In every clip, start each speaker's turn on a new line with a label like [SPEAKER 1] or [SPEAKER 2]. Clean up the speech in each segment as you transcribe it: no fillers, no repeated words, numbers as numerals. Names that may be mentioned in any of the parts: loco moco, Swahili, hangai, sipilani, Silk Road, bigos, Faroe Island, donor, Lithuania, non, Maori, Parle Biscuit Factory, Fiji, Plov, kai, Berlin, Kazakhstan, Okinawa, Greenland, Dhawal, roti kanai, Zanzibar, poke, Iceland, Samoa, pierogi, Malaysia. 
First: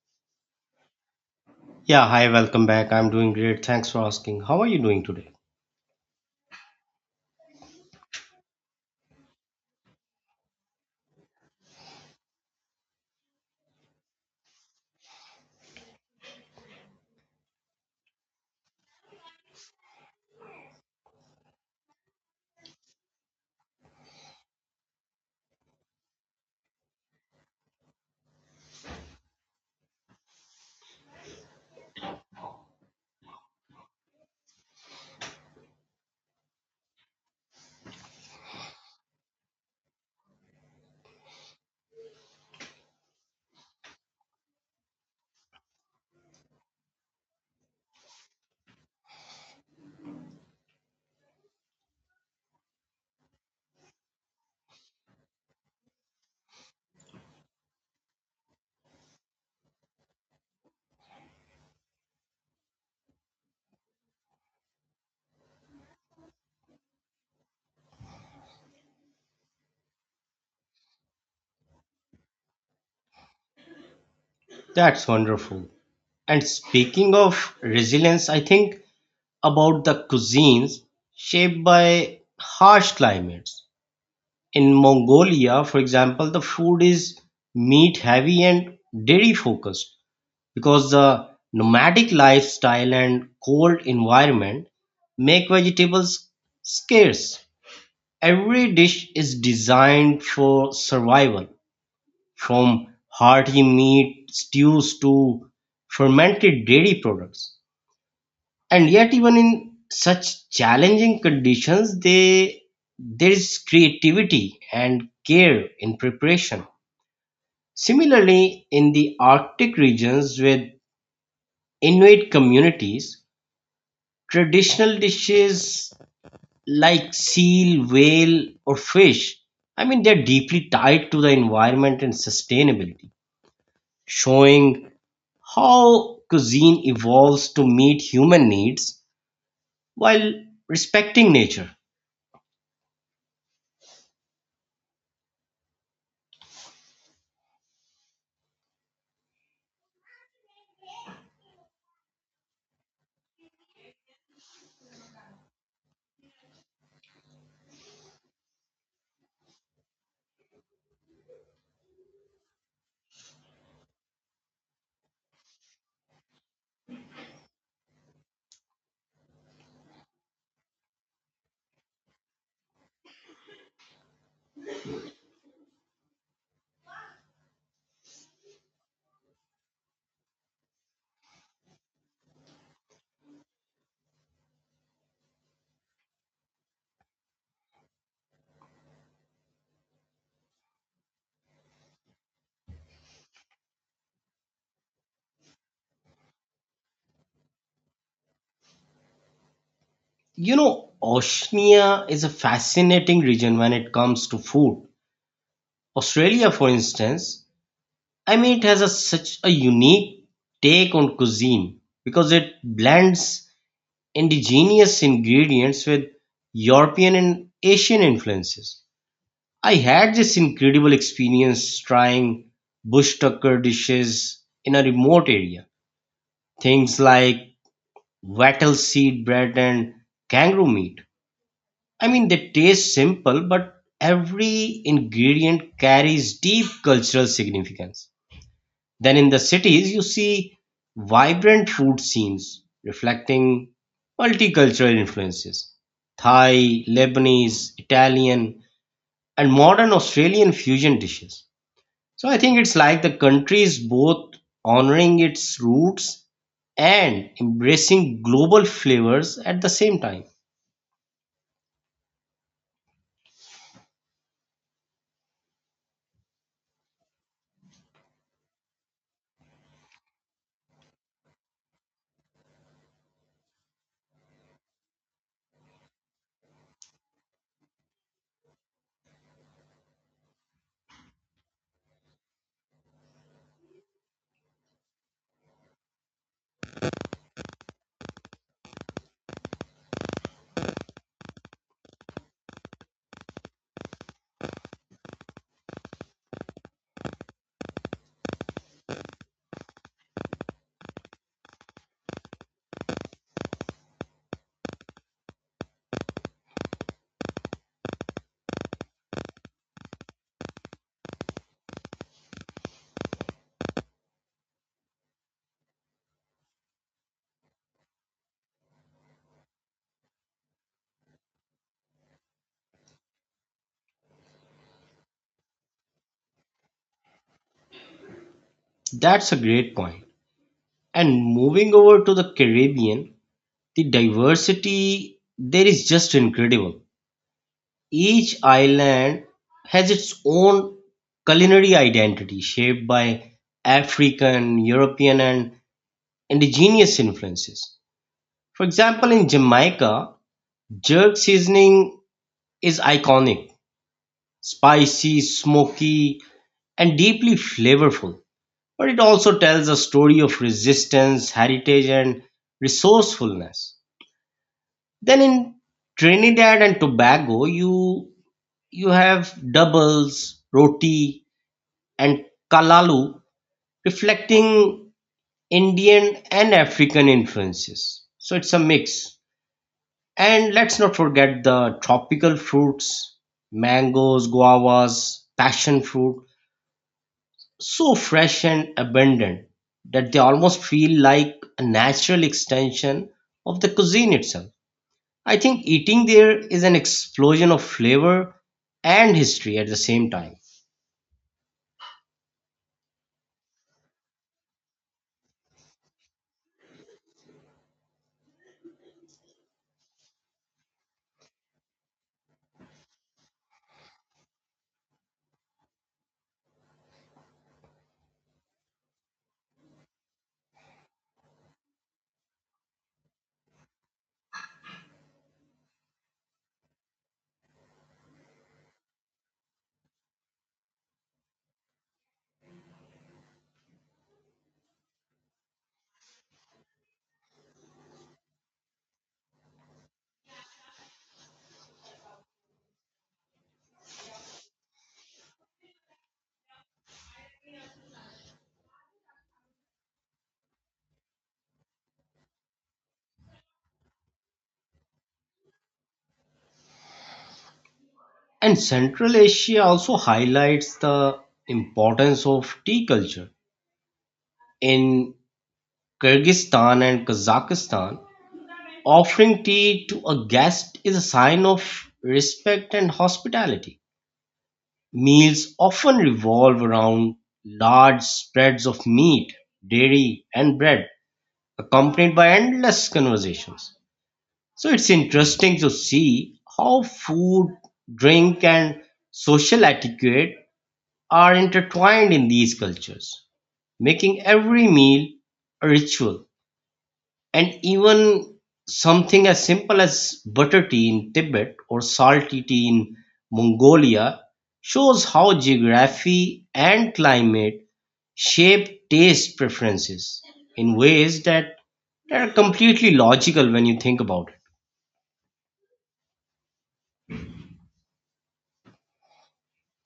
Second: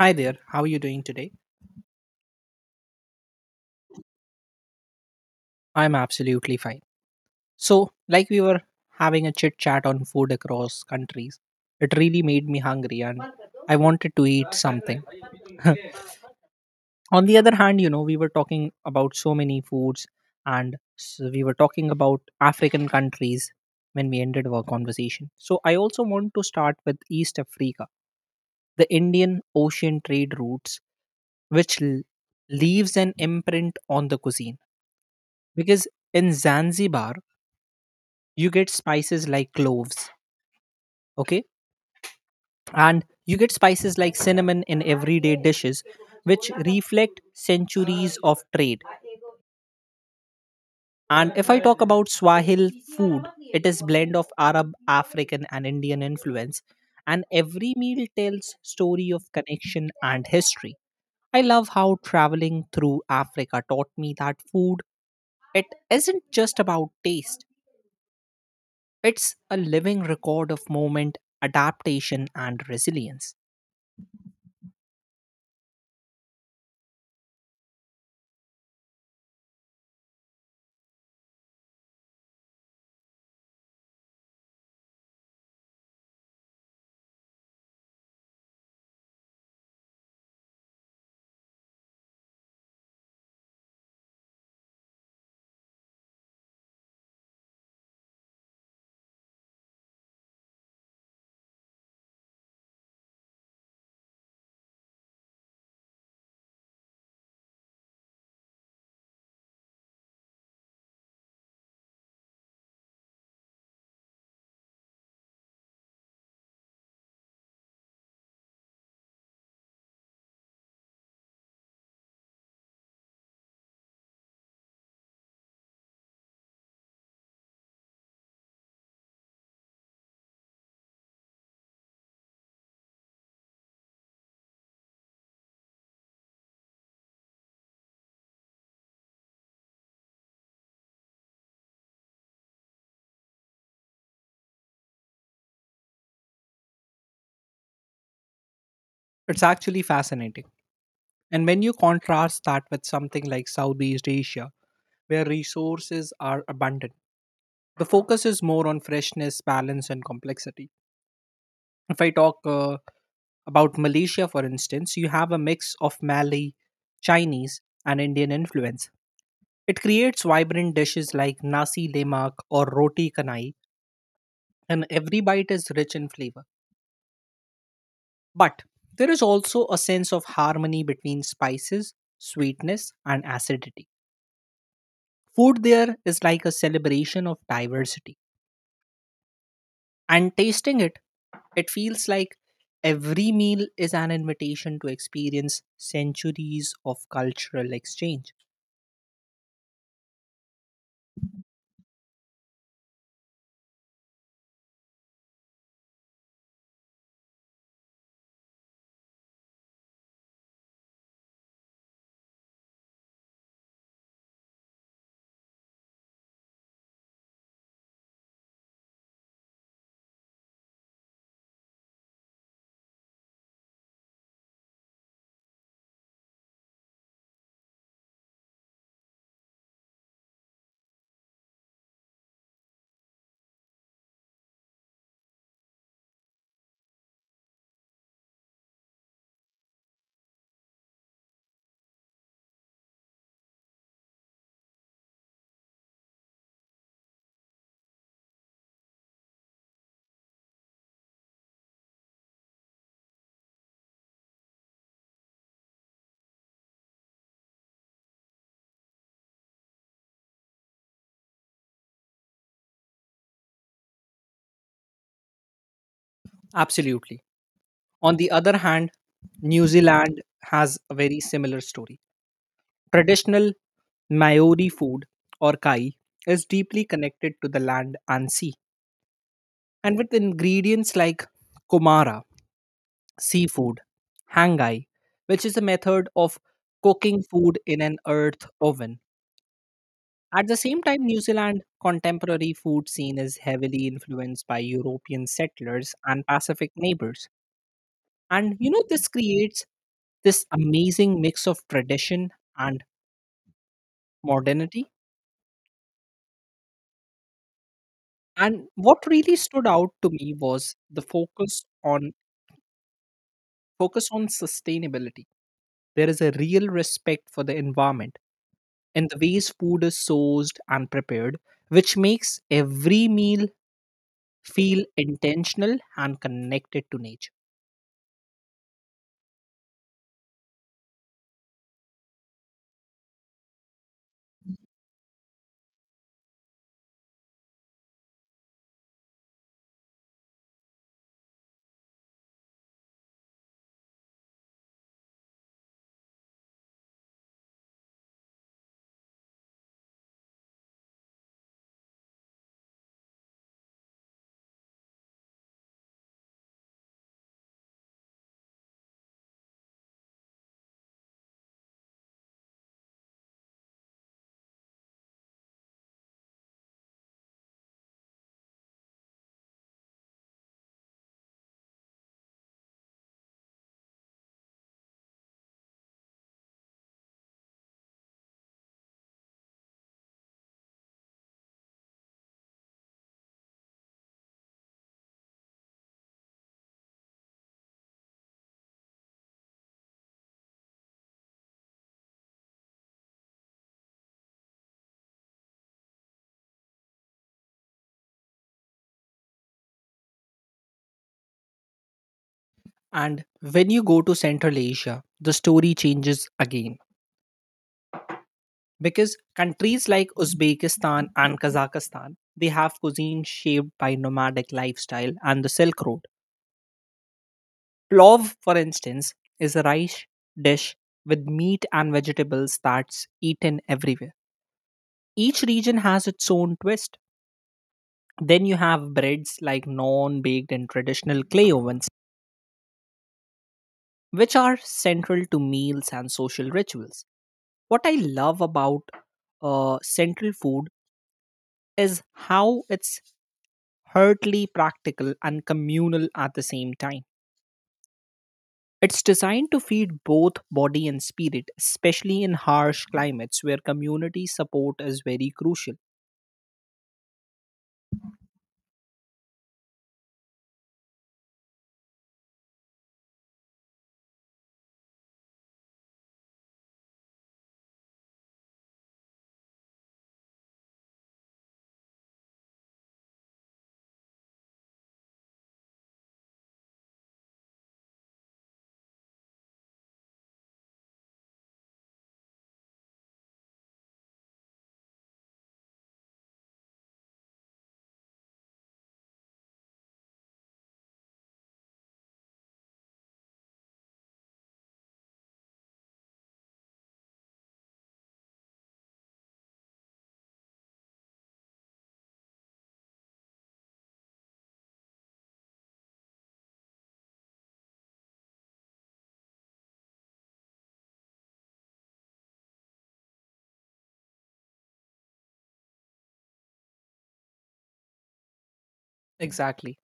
[SPEAKER 1] Hi there, how are you doing today?
[SPEAKER 2] Yeah, hi, welcome back. I'm doing great. Thanks for asking. How are you doing today?
[SPEAKER 1] I'm absolutely fine. So, like we were having a chit chat on food across countries, it really made me hungry and I wanted to eat something. On the other hand, we were talking about so many foods and s we were talking about African countries when we ended our conversation. So, I also want to start with East Africa, the Indian Ocean trade routes, which leaves an imprint on the cuisine. Because in Zanzibar, you get spices like cloves, okay, and you get spices like cinnamon in everyday dishes which reflect centuries of trade. And if I talk about swahil food, it is blend of arab african and indian influence, and every meal tells story of connection and history. I love how traveling through africa taught me that food, it isn't just about taste, it's a living record of moment, adaptation and resilience.
[SPEAKER 2] That's wonderful. And speaking of resilience, I think about the cuisines shaped by harsh climates. In Mongolia, for example, the food is meat heavy and dairy focused because the nomadic lifestyle and cold environment make vegetables scarce. Every dish is designed for survival from hearty meat stews to fermented dairy products. And yet, even in such challenging conditions, there is creativity and care in preparation. Similarly, in the Arctic regions with Inuit communities, traditional dishes like seal, whale, or fish, I mean, they're deeply tied to the environment and sustainability, showing how cuisine evolves to meet human needs while respecting nature.
[SPEAKER 1] It's actually fascinating. And when you contrast that with something like Southeast Asia, where resources are abundant, the focus is more on freshness, balance, and complexity. If I talk about Malaysia, for instance, you have a mix of Malay, Chinese, and Indian influence. It creates vibrant dishes like nasi lemak or roti kanai, and every bite is rich in flavor. But there is also a sense of harmony between spices, sweetness, and acidity. Food there is like a celebration of diversity. And tasting it, it feels like every meal is an invitation to experience centuries of cultural exchange.
[SPEAKER 2] You know, Oceania is a fascinating region when it comes to food. Australia, for instance, I mean, such a unique take on cuisine because it blends indigenous ingredients with European and Asian influences. I had this incredible experience trying bush tucker dishes in a remote area. Things like wattle seed bread and kangaroo meat. I mean, they taste simple, but every ingredient carries deep cultural significance. Then in the cities, you see vibrant food scenes reflecting multicultural influences: Thai, Lebanese, Italian, and modern Australian fusion dishes. So I think it's like the country is both honoring its roots and embracing global flavors at the same time.
[SPEAKER 1] Absolutely. On the other hand, New Zealand has a very similar story. Traditional Maori food or kai is deeply connected to the land and sea. And with ingredients like kumara, seafood, hangai, which is a method of cooking food in an earth oven. At the same time, New Zealand contemporary food scene is heavily influenced by European settlers and Pacific neighbors. And you know, this creates this amazing mix of tradition and modernity. And what really stood out to me was the focus on sustainability. There is a real respect for the environment in the ways food is sourced and prepared, which makes every meal feel intentional and connected to nature.
[SPEAKER 2] That's a great point. And moving over to the Caribbean, the diversity there is just incredible. Each island has its own culinary identity shaped by African, European, and indigenous influences. For example, in Jamaica, jerk seasoning is iconic, spicy, smoky, and deeply flavorful. But it also tells a story of resistance, heritage, and resourcefulness. Then in Trinidad and Tobago, you have doubles, roti, and kalalu, reflecting Indian and African influences. So it's a mix. And let's not forget the tropical fruits, mangoes, guavas, passion fruit, so fresh and abundant that they almost feel like a natural extension of the cuisine itself. I think eating there is an explosion of flavor and history at the same time.
[SPEAKER 1] And when you go to Central Asia, the story changes again because countries like Uzbekistan and Kazakhstan, they have cuisine shaped by nomadic lifestyle and the Silk Road. Plov, for instance, is a rice dish with meat and vegetables that's eaten everywhere. Each region has its own twist. Then you have breads like non baked and traditional clay ovens, which are central to meals and social rituals. What I love about central food is how it's hurtly practical and communal at the same time. It's designed to feed both body and spirit, especially in harsh climates where community support is very crucial.
[SPEAKER 2] And Central Asia also highlights the importance of tea culture in Kyrgyzstan and Kazakhstan. Offering tea to a guest is a sign of respect and hospitality. Meals often revolve around large spreads of meat, dairy, and bread, accompanied by endless conversations. So it's interesting to see how food, drink, and social etiquette are intertwined in these cultures, making every meal a ritual, and even something as simple as butter tea in Tibet or salty tea in Mongolia shows how geography and climate shape taste preferences in ways that are completely logical when you think about it.
[SPEAKER 1] Exactly.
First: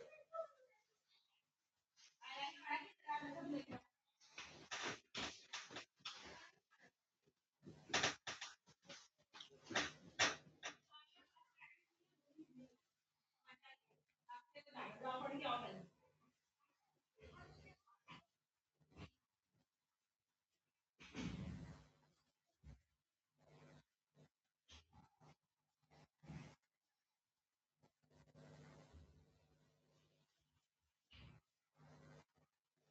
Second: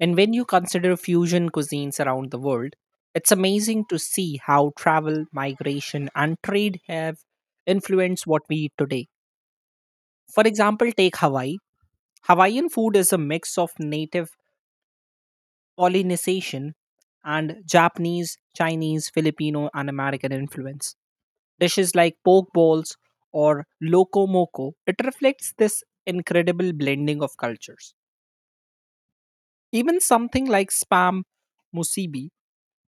[SPEAKER 1] And when you consider fusion cuisines around the world, it's amazing to see how travel, migration, and trade have influenced what we eat today. For example, take Hawaii. Hawaiian food is a mix of native Polynesian and Japanese, Chinese, Filipino, and American influence. Dishes like poke bowls or loco moco, it reflects this incredible blending of cultures. Even something like spam musubi.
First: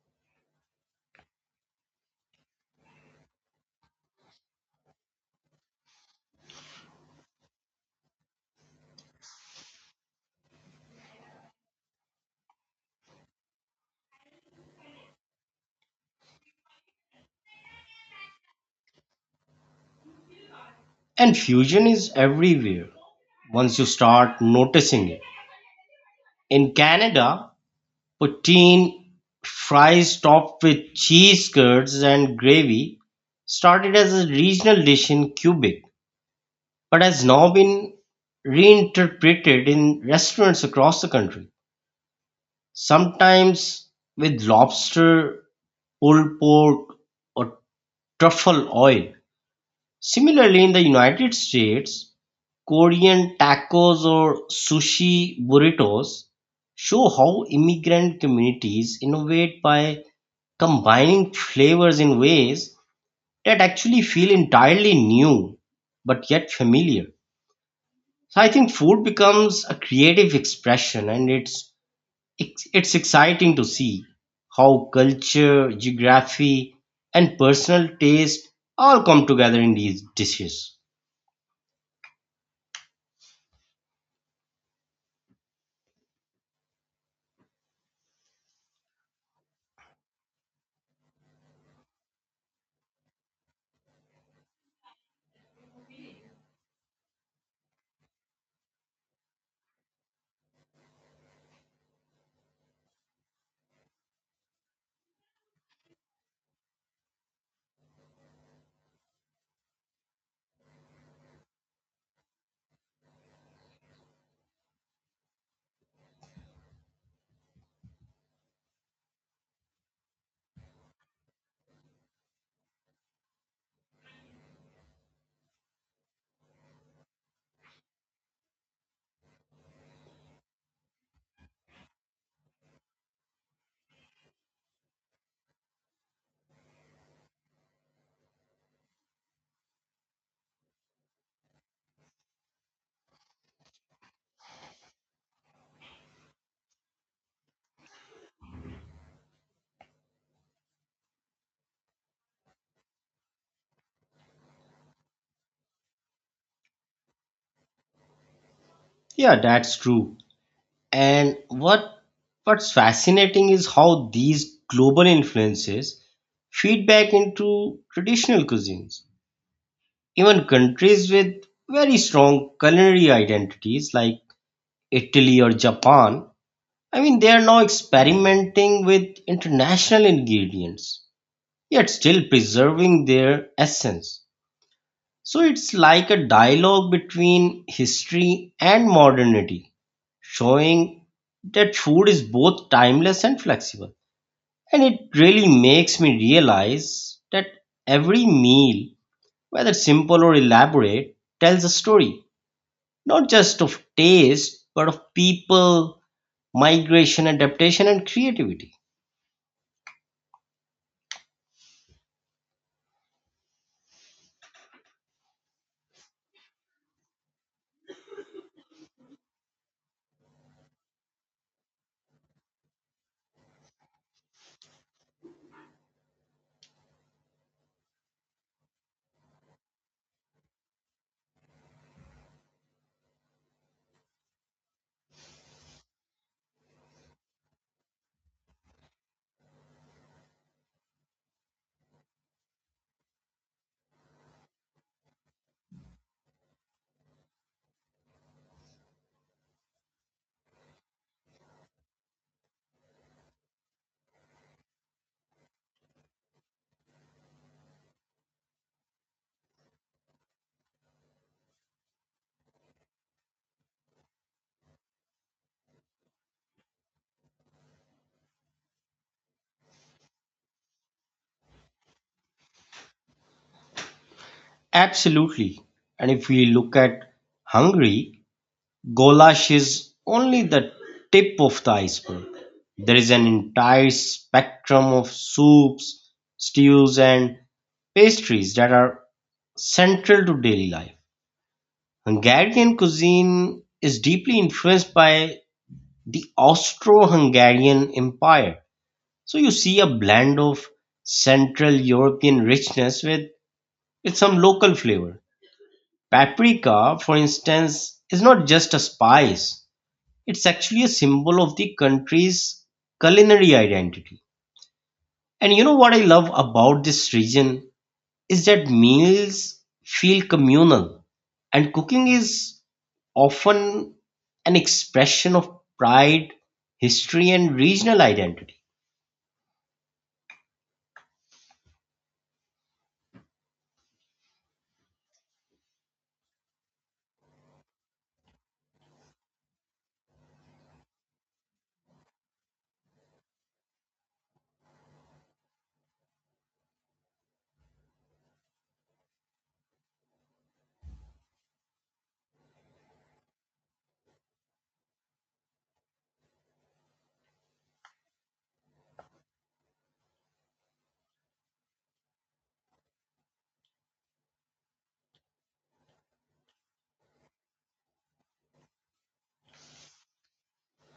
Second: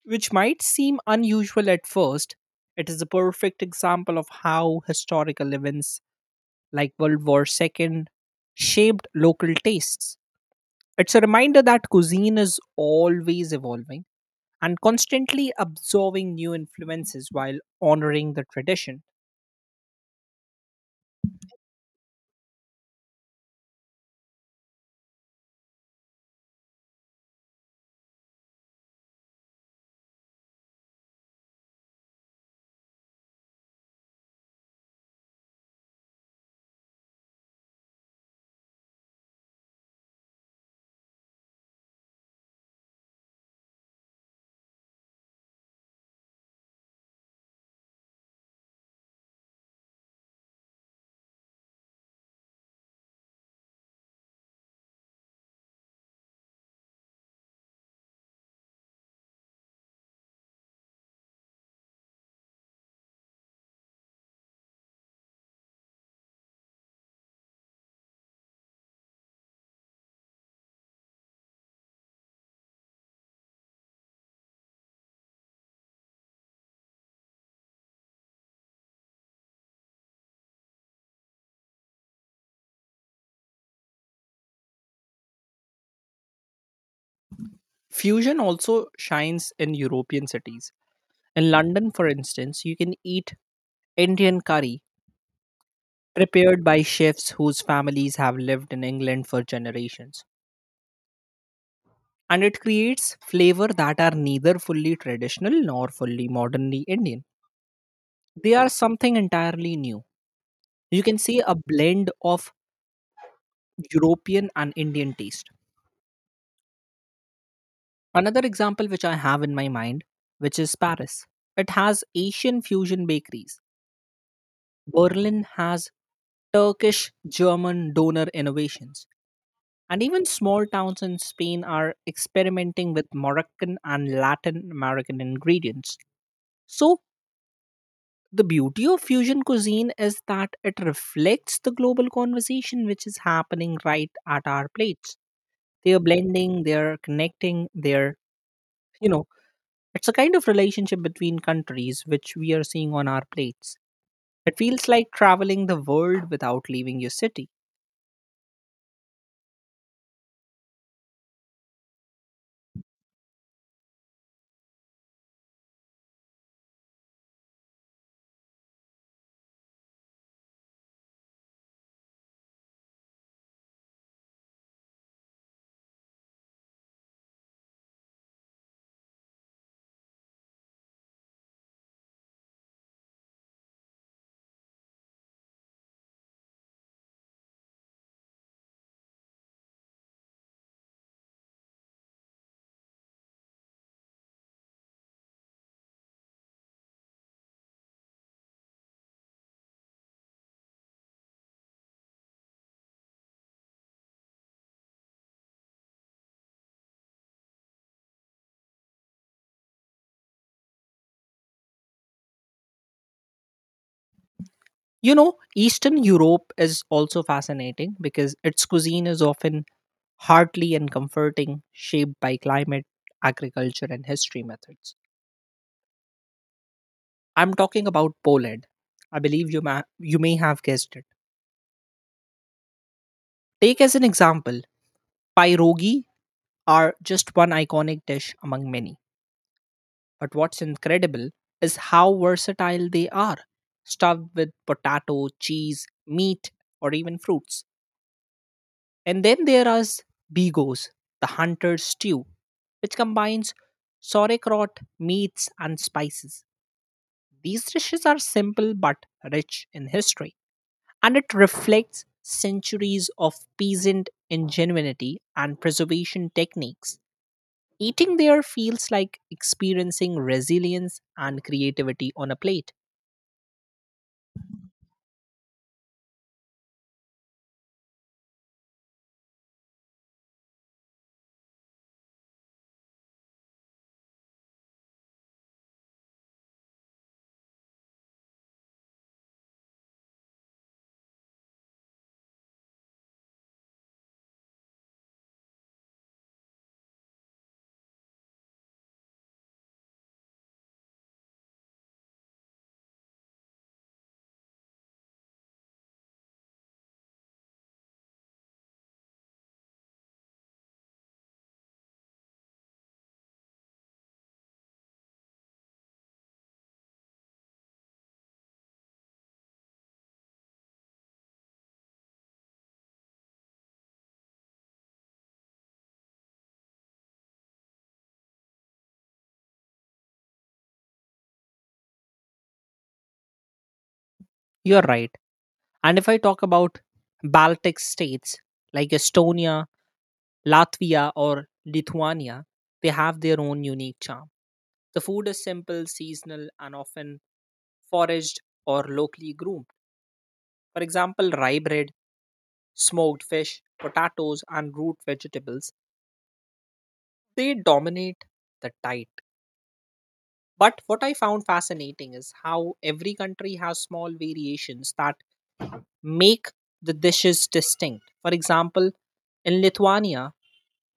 [SPEAKER 1] Which might seem unusual at first, it is a perfect example of how historical events like World War II shaped local tastes. It's a reminder that cuisine is always evolving and constantly absorbing new influences while honoring the tradition.
[SPEAKER 2] And fusion is everywhere once you start noticing it. In Canada, poutine, fries topped with cheese curds and gravy, started as a regional dish in Quebec but has now been reinterpreted in restaurants across the country, sometimes with lobster, pulled pork, or truffle oil. Similarly, in the United States, Korean tacos or sushi burritos show how immigrant communities innovate by combining flavors in ways that actually feel entirely new but yet familiar. So I think food becomes a creative expression, and it's exciting to see how culture, geography, and personal taste all come together in these dishes.
[SPEAKER 1] Fusion also shines in European cities. In London, for instance, you can eat Indian curry prepared by chefs whose families have lived in England for generations, and it creates flavor that are neither fully traditional nor fully modernly Indian. They are something entirely new. You can say a blend of European and Indian taste. Another example which I have in my mind, which is Paris. It has Asian fusion bakeries. Berlin has Turkish German donor innovations. And even small towns in Spain are experimenting with Moroccan and Latin American ingredients. So, the beauty of fusion cuisine is that it reflects the global conversation which is happening right at our plates. They are blending, they are connecting, they are, you know, it's a kind of relationship between countries which we are seeing on our plates. It feels like traveling the world without leaving your city.
[SPEAKER 2] Yeah, that's true. And what's fascinating is how these global influences feed back into traditional cuisines. Even countries with very strong culinary identities like Italy or Japan, I mean, they are now experimenting with international ingredients, yet still preserving their essence. So it's like a dialogue between history and modernity, showing that food is both timeless and flexible. And it really makes me realize that every meal, whether simple or elaborate, tells a story not just of taste, but of people, migration, adaptation, and creativity.
[SPEAKER 1] You know, Eastern Europe is also fascinating because its cuisine is often hearty and comforting, shaped by climate, agriculture, and history methods. I'm talking about Poland. I believe you, you may have guessed it. Take as an example, pierogi are just one iconic dish among many. But what's incredible is how versatile they are, stuffed with potato, cheese, meat, or even fruits. And then there is bigos, the hunter's stew, which combines sauerkraut, meats, and spices. These dishes are simple but rich in history, and it reflects centuries of peasant ingenuity and preservation techniques. Eating there feels like experiencing resilience and creativity on a plate.
[SPEAKER 2] Absolutely. And if we look at Hungary, goulash is only the tip of the iceberg. There is an entire spectrum of soups, stews, and pastries that are central to daily life. Hungarian cuisine is deeply influenced by the Austro Hungarian Empire, so you see a blend of Central European richness with some local flavor. Paprika, for instance, is not just a spice, it's actually a symbol of the country's culinary identity. And you know what I love about this region is that meals feel communal, and cooking is often an expression of pride, history, and regional identity.
[SPEAKER 1] You're right. And if I talk about Baltic states like Estonia, Latvia, or Lithuania, they have their own unique charm. The food is simple, seasonal, and often foraged or locally groomed. For example, rye bread, smoked fish, potatoes, and root vegetables, they dominate the tide. But what I found fascinating is how every country has small variations that make the dishes distinct. For example, in Lithuania,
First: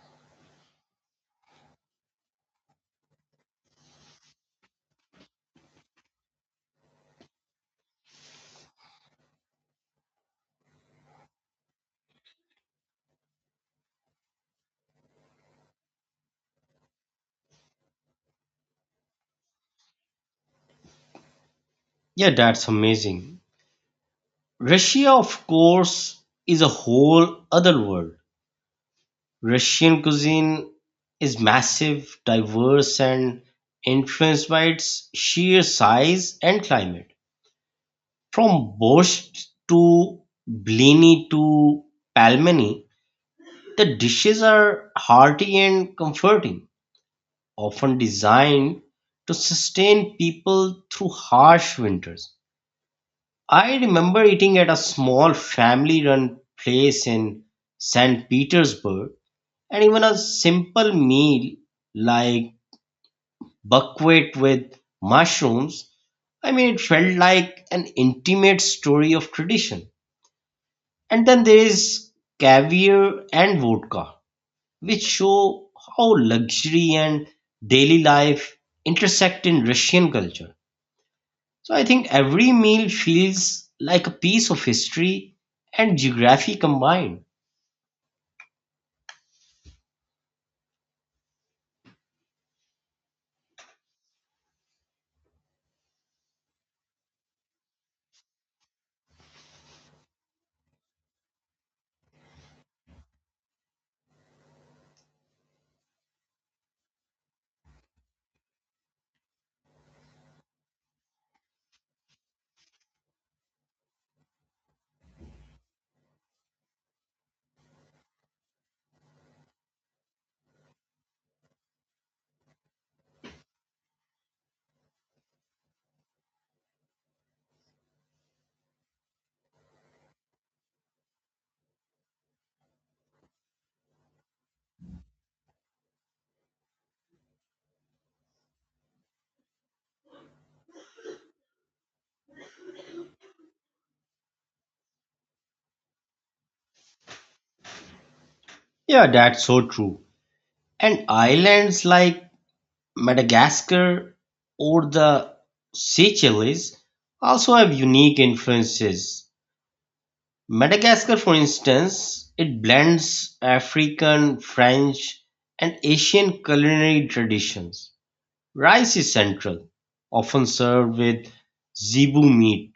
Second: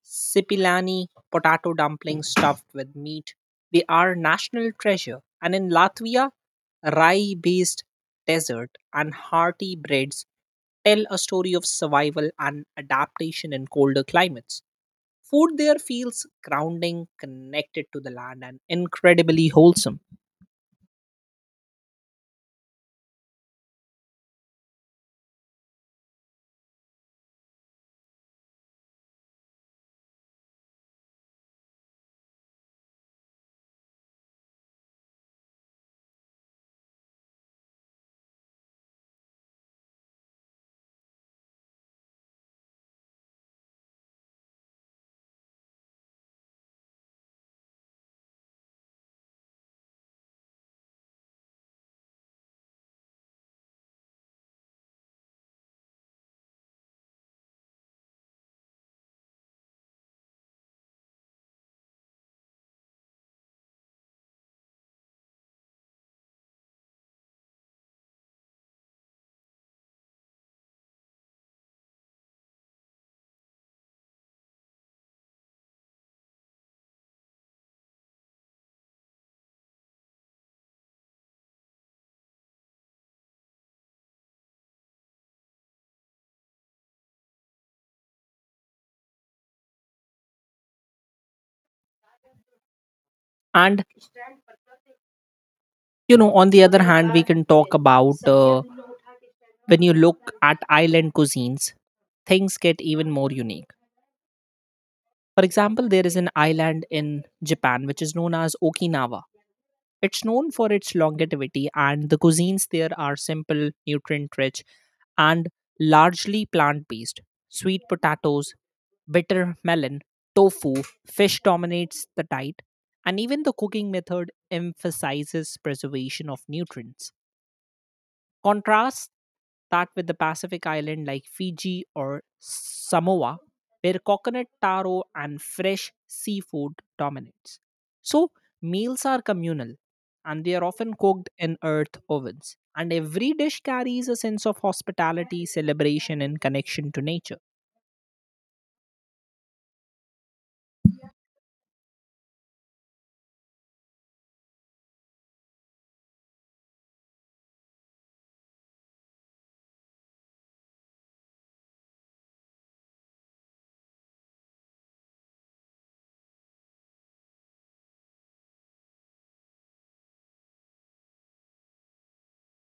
[SPEAKER 1] sipilani potato dumplings stuffed with meat, they are national treasure. And in Latvia, rye-based dessert and hearty breads tell a story of survival and adaptation in colder climates. Food there feels grounding, connected to the land, and incredibly wholesome.
[SPEAKER 2] Yeah, that's amazing. Russia, of course, is a whole other world. Russian cuisine is massive, diverse, and influenced by its sheer size and climate. From borscht to blini to pelmeni, the dishes are hearty and comforting, often designed to sustain people through harsh winters. I remember eating at a small family run place in St. Petersburg, and even a simple meal like buckwheat with mushrooms. I mean, it felt like an intimate story of tradition. And then there is caviar and vodka, which show how luxury and daily life intersect in Russian culture. So I think every meal feels like a piece of history and geography combined.
[SPEAKER 1] And you know, on the other hand, we can talk about, when you look at island cuisines, things get even more unique. For example, there is an island in Japan which is known as Okinawa. It's known for its longevity, and the cuisines there are simple, nutrient rich, and largely plant based. Sweet potatoes, bitter melon, tofu, fish dominates the diet, and even the cooking method emphasizes preservation of nutrients. Contrast that with the Pacific island like Fiji or Samoa, where coconut taro and fresh seafood dominates. So, meals are communal and they are often cooked in earth ovens. And every dish carries a sense of hospitality, celebration, and connection to nature.
[SPEAKER 2] Yeah, that's so true. And islands like Madagascar or the Seychelles also have unique influences. Madagascar, for instance, it blends African, French, and Asian culinary traditions. Rice is central, often served with zebu meat,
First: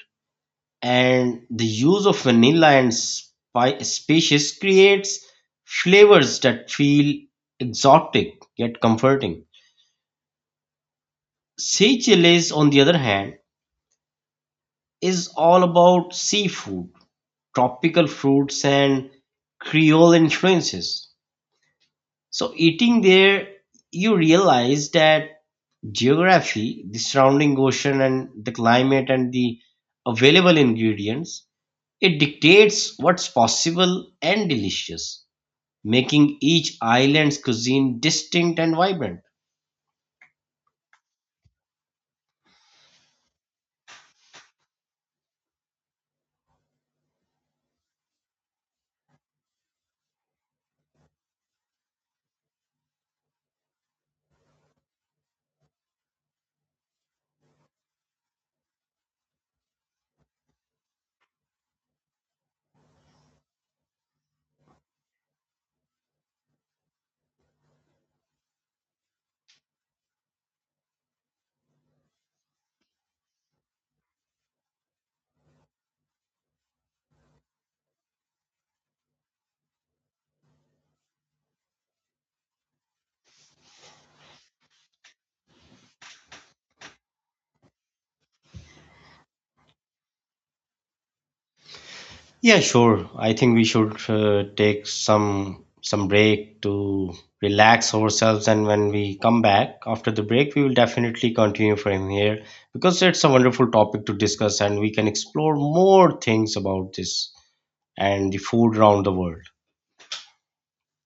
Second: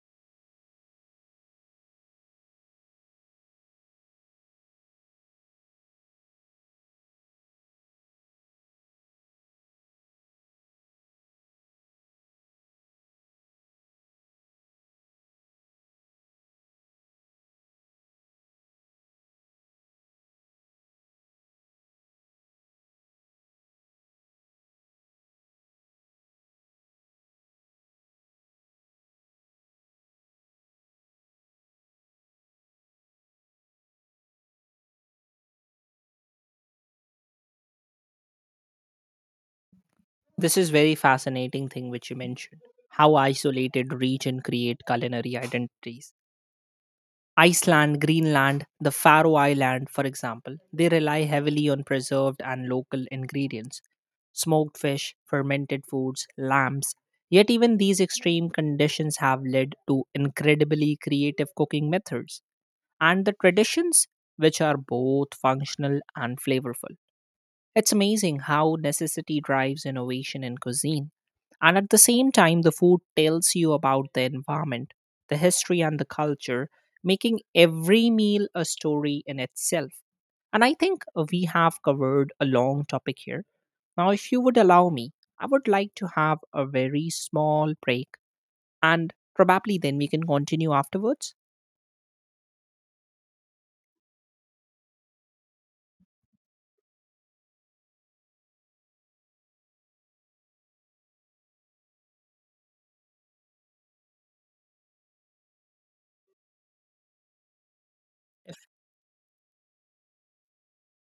[SPEAKER 2] and the use of vanilla and spices creates flavors that feel exotic yet comforting. Seychelles, on the other hand, is all about seafood, tropical fruits, and Creole influences. So, eating there, you realize that geography, the surrounding ocean, and the climate, and the available ingredients, it dictates what's possible and delicious, making each island's cuisine distinct and vibrant.
[SPEAKER 1] This is very fascinating thing which you mentioned. How isolated region create culinary identities. Iceland, Greenland, the Faroe Island, for example, they rely heavily on preserved and local ingredients, smoked fish, fermented foods, lamps. Yet, even these extreme conditions have led to incredibly creative cooking methods and the traditions which are both functional and flavorful. It's amazing how necessity drives innovation in cuisine. And at the same time, the food tells you about the environment, the history, and the culture, making every meal a story in itself. And I think we have covered a long topic here. Now, if you would allow me, I would like to have a very small break, and probably then we can continue afterwards.
[SPEAKER 2] Yeah, sure. I think we should take some break to relax ourselves, and when we come back after the break, we will definitely continue from here because it's a wonderful topic to discuss, and we can explore more things about this and the
[SPEAKER 1] If
[SPEAKER 2] food around the world.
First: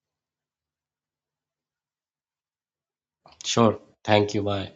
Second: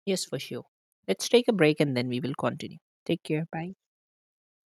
[SPEAKER 1] Yes, for sure. Let's take a break and then we will continue. Take care. Bye.
[SPEAKER 2] Sure. Thank you. Bye.